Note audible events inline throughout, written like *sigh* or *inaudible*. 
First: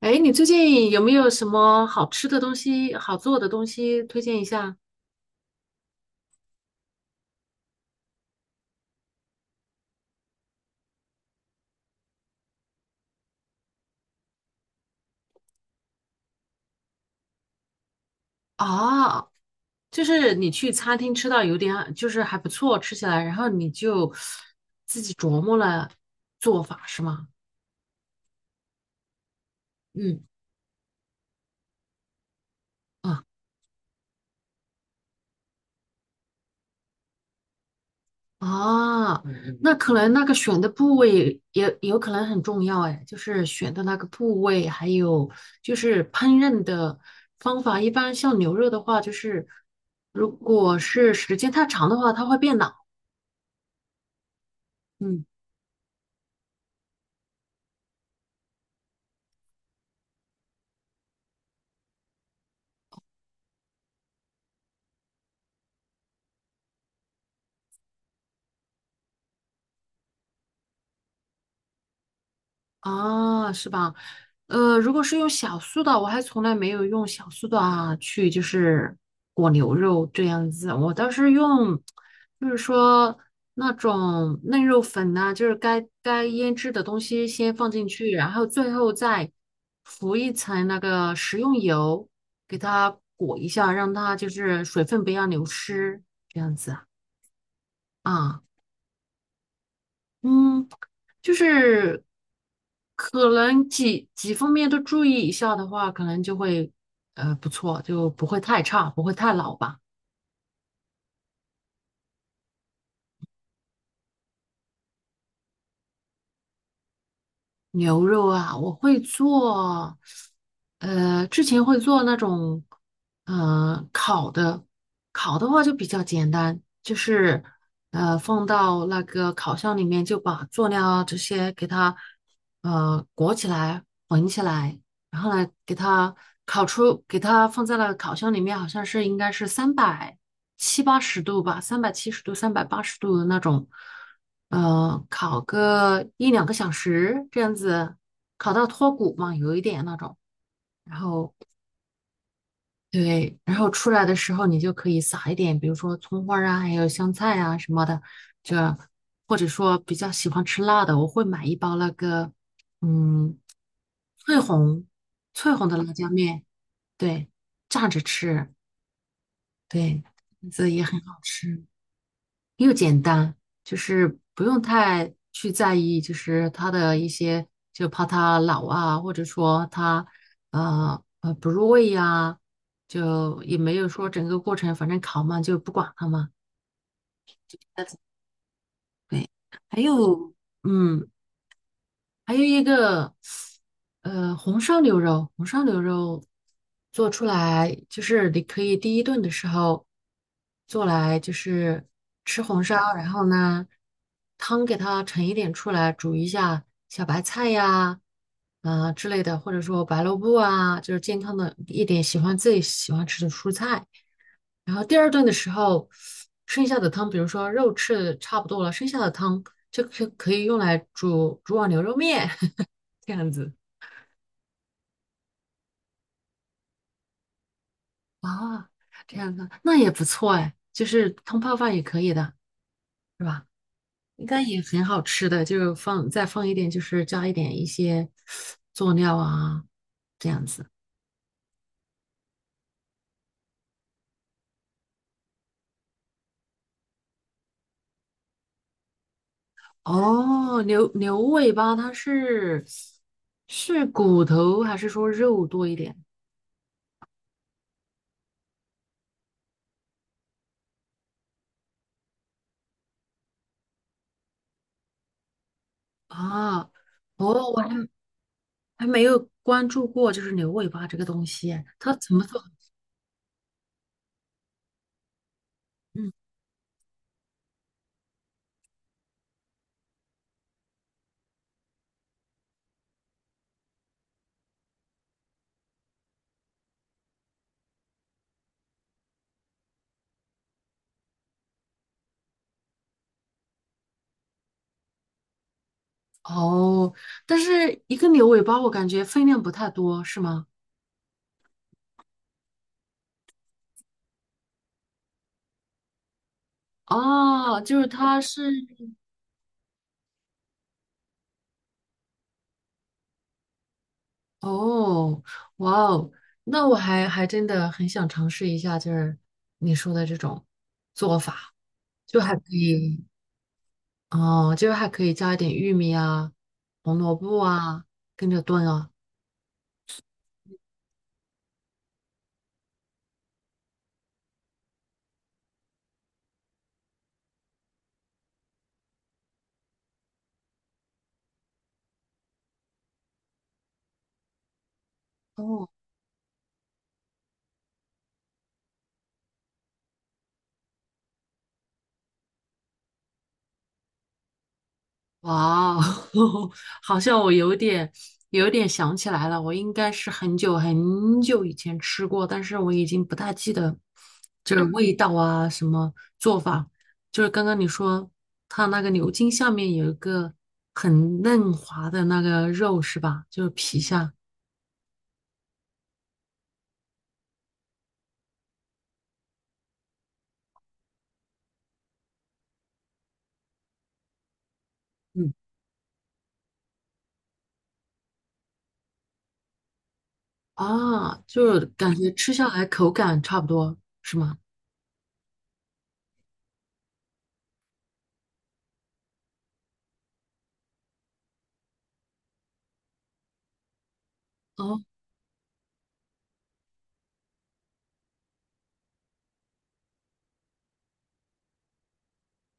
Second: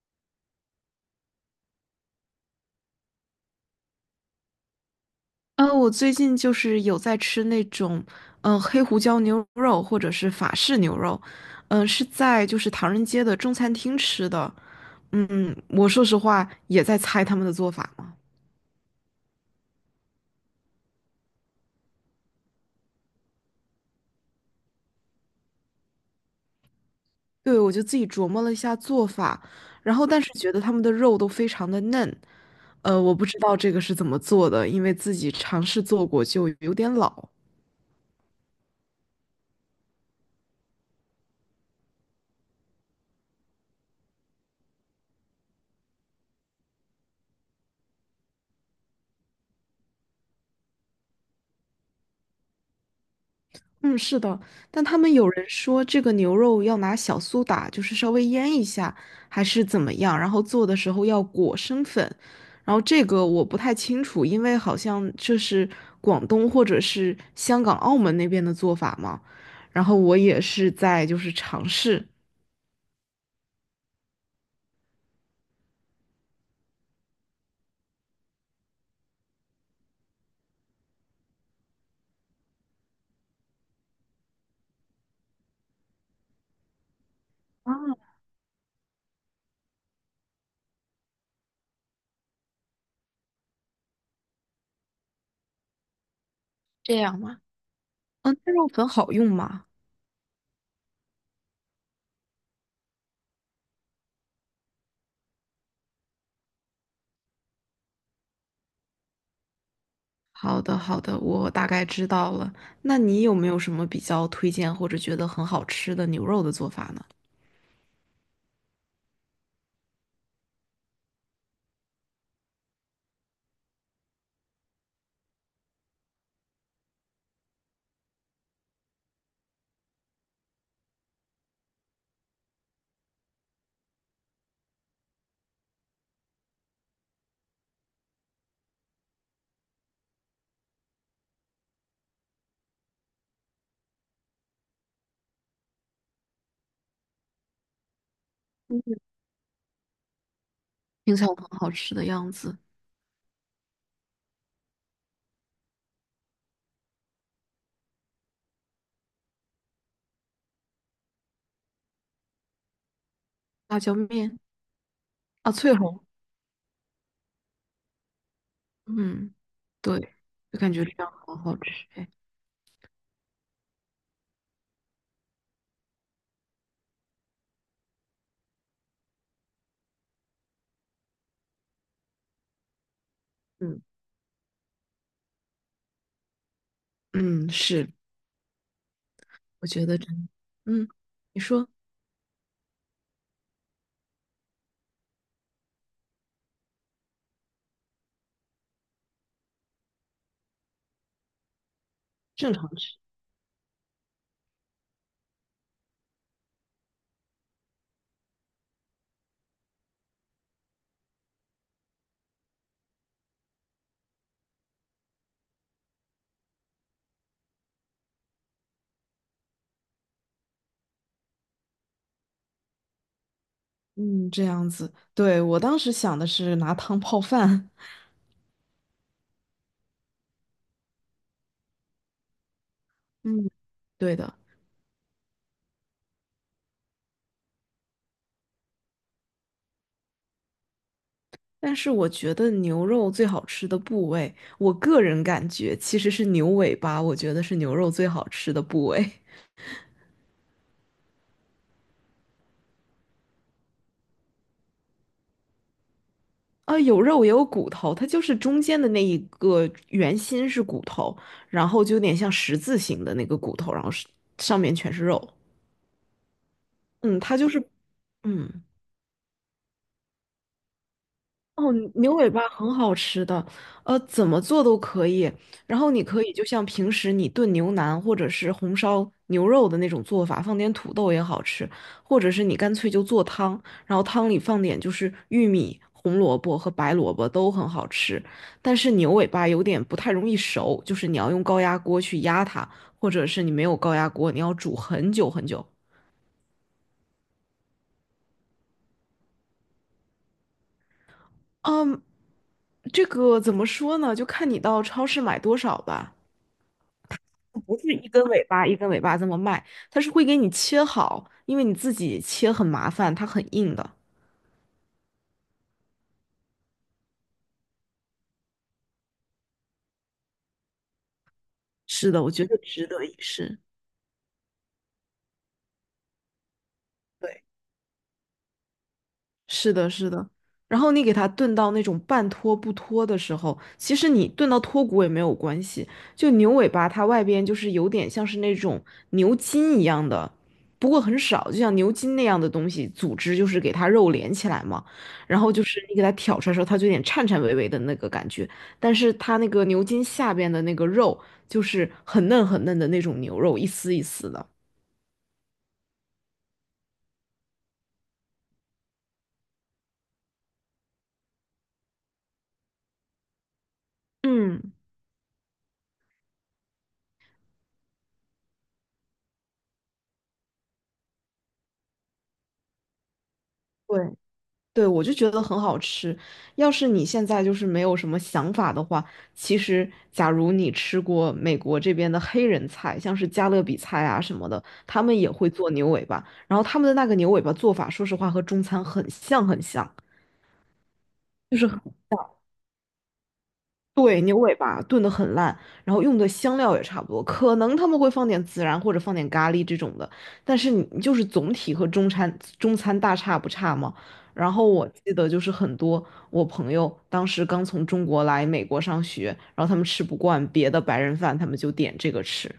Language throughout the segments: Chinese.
哎，你最近有没有什么好吃的东西、好做的东西推荐一下？我最近就是有在吃那种，黑胡椒牛肉或者是法式牛肉，是在就是唐人街的中餐厅吃的。我说实话也在猜他们的做法嘛。啊，就是你去餐厅吃到有点，就是还不错，吃起来，然后你就自己琢磨了做法是吗？对，我就自己琢磨了一下做法，然后嗯但是觉得他们的肉都非常的嫩，我啊不知道这个是怎么做的，因为自己尝试做过就有点老。啊，嗯嗯那可能那个选的部位也有可能很重要哎，就是选的那个部位，还有就是烹饪的方法。一般像牛肉的话，就是如果是时间太长的话，它会变老。嗯，是的，但他们嗯。有人说这个牛肉要拿小苏打，就是稍微腌一下，还是怎么样，然后做的时候要裹生粉，然后这个我不太清楚，因为好像这是广东或者是香港、澳门那边的做法嘛，然后我也是在就是尝试，啊，是吧？如果是用小苏打，我还从来没有用小苏打去就是裹牛肉这样子，我倒是用，就是说那种嫩肉粉呐、就是该腌制的东西先放啊，进去，然后最后再浮一层那个食用油，给它裹一下，让它就是水分不要流失，这样子啊。这样吗？嗯，啊那肉粉好用吗？嗯，就是可能几方面都注意一下的话，可能就会不错，就不会太差，不会太老吧。好的，好的，我大概知道了。那你有没有什么比较推荐或者觉得很好吃的牛肉的做法呢？牛肉啊，我会做，之前会做那种，烤的，烤的话就比较简单，就是放到那个烤箱里面，就把佐料啊这些给它裹起来，混起来。然后来给它烤出，给它放在了烤箱里面，好像是应该是三百七八十度吧，三百七十度、三百八十度的那种，烤个一两个小时这样子，烤到脱骨嘛，有一点那种。然听起来后很好吃的样子。对，然后出来的时候你就可以撒一点，比如说葱花儿啊，还有香菜啊什么的，就或者说比较喜欢吃辣的，我会买一包那个，嗯，辣椒翠面红啊，翠红翠的辣红，椒面。对，炸着吃，嗯，对，对，就这感也觉这很样好好好吃，吃哎。又简单，就是不用太去在意，就是它的一些，就怕它老啊，或者说它不入味呀、就也没嗯有说整个过程，反正烤嘛就不管它嘛。嗯，是，对，我还觉得真，有，嗯，嗯，你说还有一个，红烧牛肉，红烧牛肉做出来就是你可以第一顿的时候做来，就是吃正红常烧，吃，然后呢，汤给它盛一点出来，煮一下小白菜呀，啊之类的，或者说白萝卜啊，就是健康的一点，喜欢自己喜欢吃的蔬菜。然后第二顿的时候，剩下的汤，比如说肉吃的差不多了，剩下的汤就可以用来煮碗牛肉面。这样子。嗯，这样子。对，我当时想的是拿汤泡饭。*laughs* 啊，这样子那也不错哎，就是汤泡饭也可以的，是吧？嗯，对应的，该也很好吃的，就是放再放一点，就是加一点一些佐料啊，这样子。但是我觉得牛肉最好吃的部位，我个人感觉其实是牛尾巴，我觉得是牛肉最好吃的部位。哦，牛尾巴它是骨头还是说肉多一点啊，有肉也有骨头，它就是中间的那一个圆心是骨头，然后就有点像十字形的那个骨头，然后是上面全是肉。啊？嗯，它就哦，我是，还嗯，还没有关注过，就是牛尾巴这个东西哎，哦，它怎牛么尾做？巴很好吃的，怎么做都可以。然后你嗯，可以就像平时你炖牛腩或者是红烧牛肉的那种做法，放点土豆也好吃，或者是你干脆就做汤，然后汤里放点就是玉米、红萝卜和白萝卜都很好吃。但是牛尾巴有点不太容易熟，就是你要用高压锅去压它，或者是你没有高压锅，你要煮很久很久。哦，但是一个牛尾巴我感觉分量不太多，是吗？嗯，这个怎么说呢？就看你到超市买多少吧。哦，不就是是一它根尾是巴一根尾巴这么卖，它是会给你切好，因为你自己切很麻烦，它很硬的。哦，哇哦，那我还真的很想尝试一下，就是你说的这种做法，是就的，我还可觉得值以得一试。哦，就是还可以加一点玉米啊、红萝卜对。啊，跟着炖啊。是的，是的。然后你给它炖到那种半脱不脱的时候，其实你炖到脱骨也没有关系。就牛尾巴，它外边就是有点像是那种牛筋一样的，不过很少，就像牛筋那样的东西组织，就是给它肉连起来嘛。然后就哦，是你给它挑出来的时候，它就有点颤颤巍巍的那个感觉，但是它那个牛筋下边的那个肉就是很嫩很嫩的那种牛肉，一丝一丝的。哇哦，*laughs* 好像我有点想起来了，我应该是很久很久以前吃过，但是我已经不大记得就是嗯，味道啊，什么做法。就是刚刚你说它那个牛筋下面有一个很嫩滑的那个肉是吧？就是皮对。下，对，我就觉得很好吃。要是你现在就是没有什么想法的话，其实假如你吃过美国这边的黑人菜，像是加勒比菜啊什么的，他们也嗯，会做牛尾巴，然后他们的那个牛尾巴做法，说实话和中餐很像很像。啊，就就是是。感觉吃下来口感差不多是对，吗？牛尾巴炖得很烂，然后用的香料也差不多，可能他们会放点孜然或者放点咖喱这种的，但是你就是总体和中餐大差不差嘛。然后哦我记得就是很多我朋友当时刚从中国来美国上学，然后他们吃不惯别的白人饭，他们就点这个吃。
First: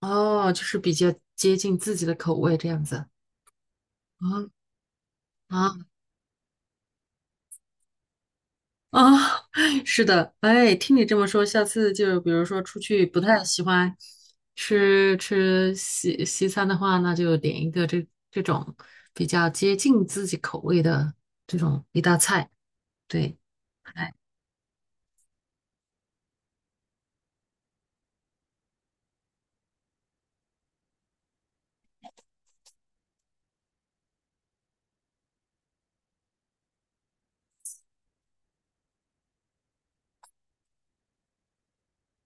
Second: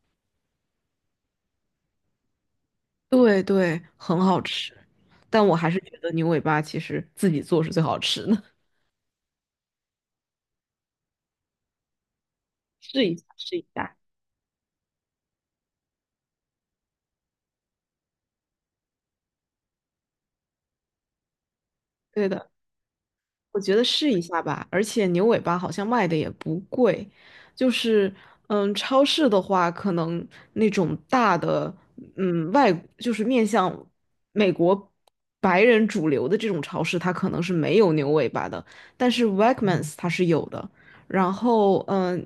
哦，就是比较接近自己的口味这样子。对对，很好啊吃，但我啊。还是觉得牛尾巴其实自己做是最好吃的，啊，*laughs* 是的，哎，听你这么说，下次就比如说出 *laughs* 去试一不下太试喜一欢下。吃西餐的话，那就点一个这种比较接近自己口味的这种一道对菜。的。对，我觉得试哎，一下吧，而且牛尾巴好像卖的也不贵，就是超市的话，可能那种大的，外就是面向美国白人主流的这种超市，它可能是没有牛尾巴的，但是 Wegmans 它是有的，然后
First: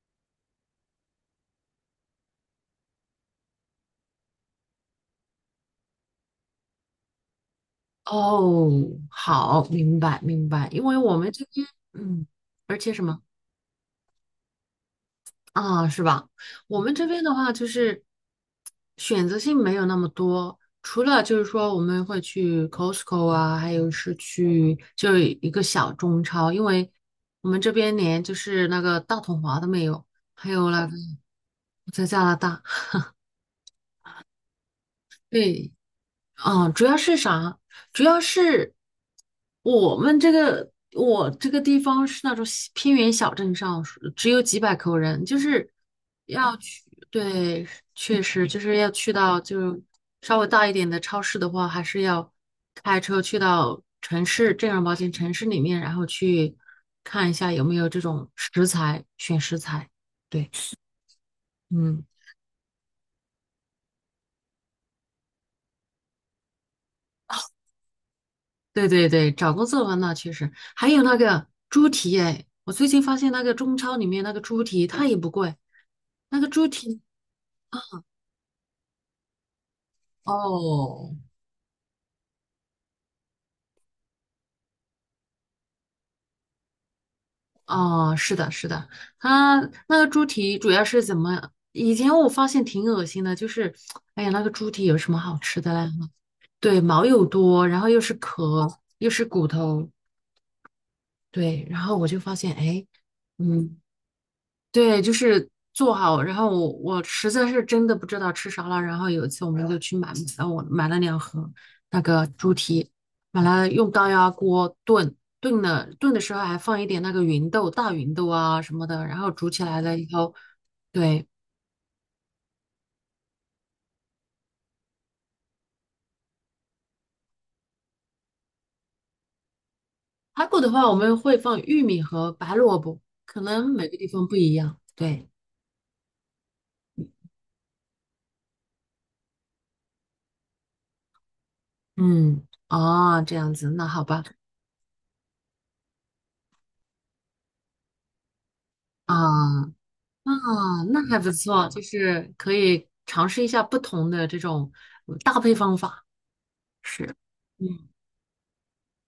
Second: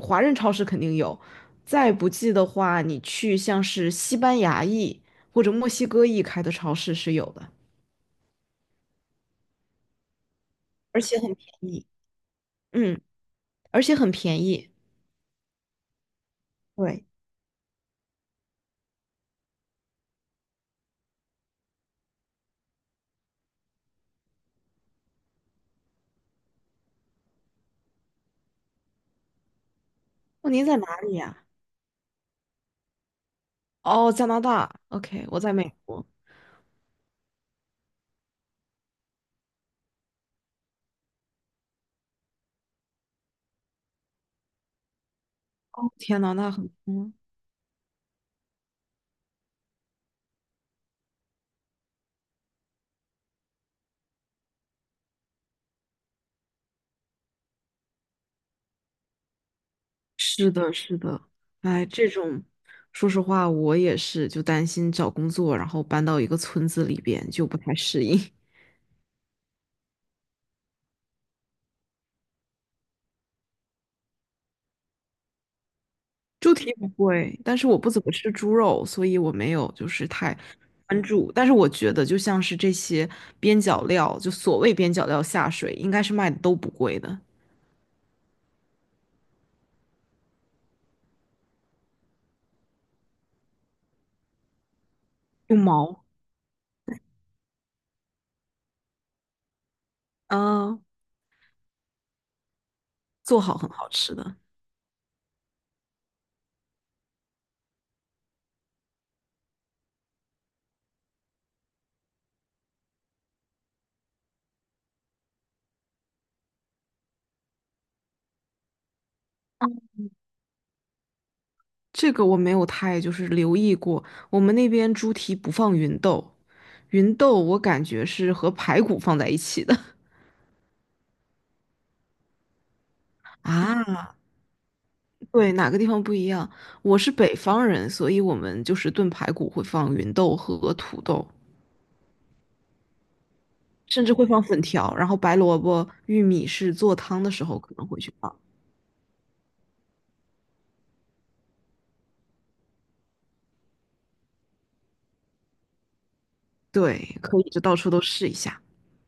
华人超市肯定有，再不济的话，你去像是西班牙裔或者墨西哥裔开的超市是有的，哦，好，明白明白，因为而我且们很这便边，宜，嗯，而且嗯，什么？而且很便宜。啊，是吧？我们对，这边的话就是选择性没有那么多，除了就是说我们会去 Costco 啊，还有是去就一个小中超，因为我们这边连就是那个大统华都没有，还哦，您有在那个哪里呀？我在加拿大，哦，加拿大。OK，我在对，美国。嗯，主要是啥？主要是我这个地方是那种小偏远小镇上，只有几百口人，就是哦，天呐，那要很，去，嗯，对，确实就是要去到就是稍微大一点的超市的话，还是要开车去到正儿八经城市里面，然后去看一下有没有这种食材，选食材。对，是的，是的。哎，嗯。这种，说实话，我也是，就担心找工作，然后搬到一个村子里边就不太适应。对对对，找工作的话，那确实，还有那个猪蹄哎，我最近发现那个中超里面那个猪蹄它也不贵，那个猪猪蹄不蹄贵，但是我不怎么吃猪肉，所以我没有就是太关哦注。但是我觉得，就像是这些边角料，就所谓边角料下水，应该是卖的都不贵的，哦是的是的，它那个猪蹄主要是怎么？以前我发现挺恶心的，就是哎呀那个猪蹄有什么好用吃的嘞？毛，对，毛又多，然后又是壳又是骨头，嗯，对，然后我就发现哎，做好很嗯，好吃的。对，就是做好。然后我实在是真的不知道吃啥了。然后有一次我们就去买，我买了两盒那个猪蹄，买了用高压锅炖，炖了炖的时候还放一点那个芸豆、大芸豆啊什么的。然后煮起来了以后，对，这个我没有太就是留意过，我们那边猪蹄不放芸豆，芸豆我感觉是和排骨放在一起的 *laughs*。排骨的话我们会放玉米和白萝卜，可能每个啊，地方不一样。对，对，哪个地方不一样？我是北方人，所以我们就是炖排骨会放芸豆和土豆，嗯，哦，这样子，那好甚至吧，会放粉条，然后白萝卜、玉米是做汤的时候可能会去放。啊。啊，那还不错，就是可以尝试一下不同的这种搭配方法。是，对，可以就到嗯处都试一下。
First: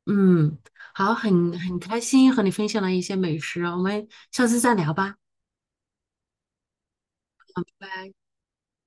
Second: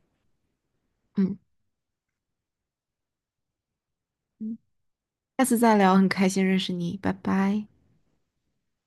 嗯，好，嗯，很开心和你分享了一些美食，我们下次嗯，再聊吧。下次再聊，很开心认识你，拜拜拜。拜。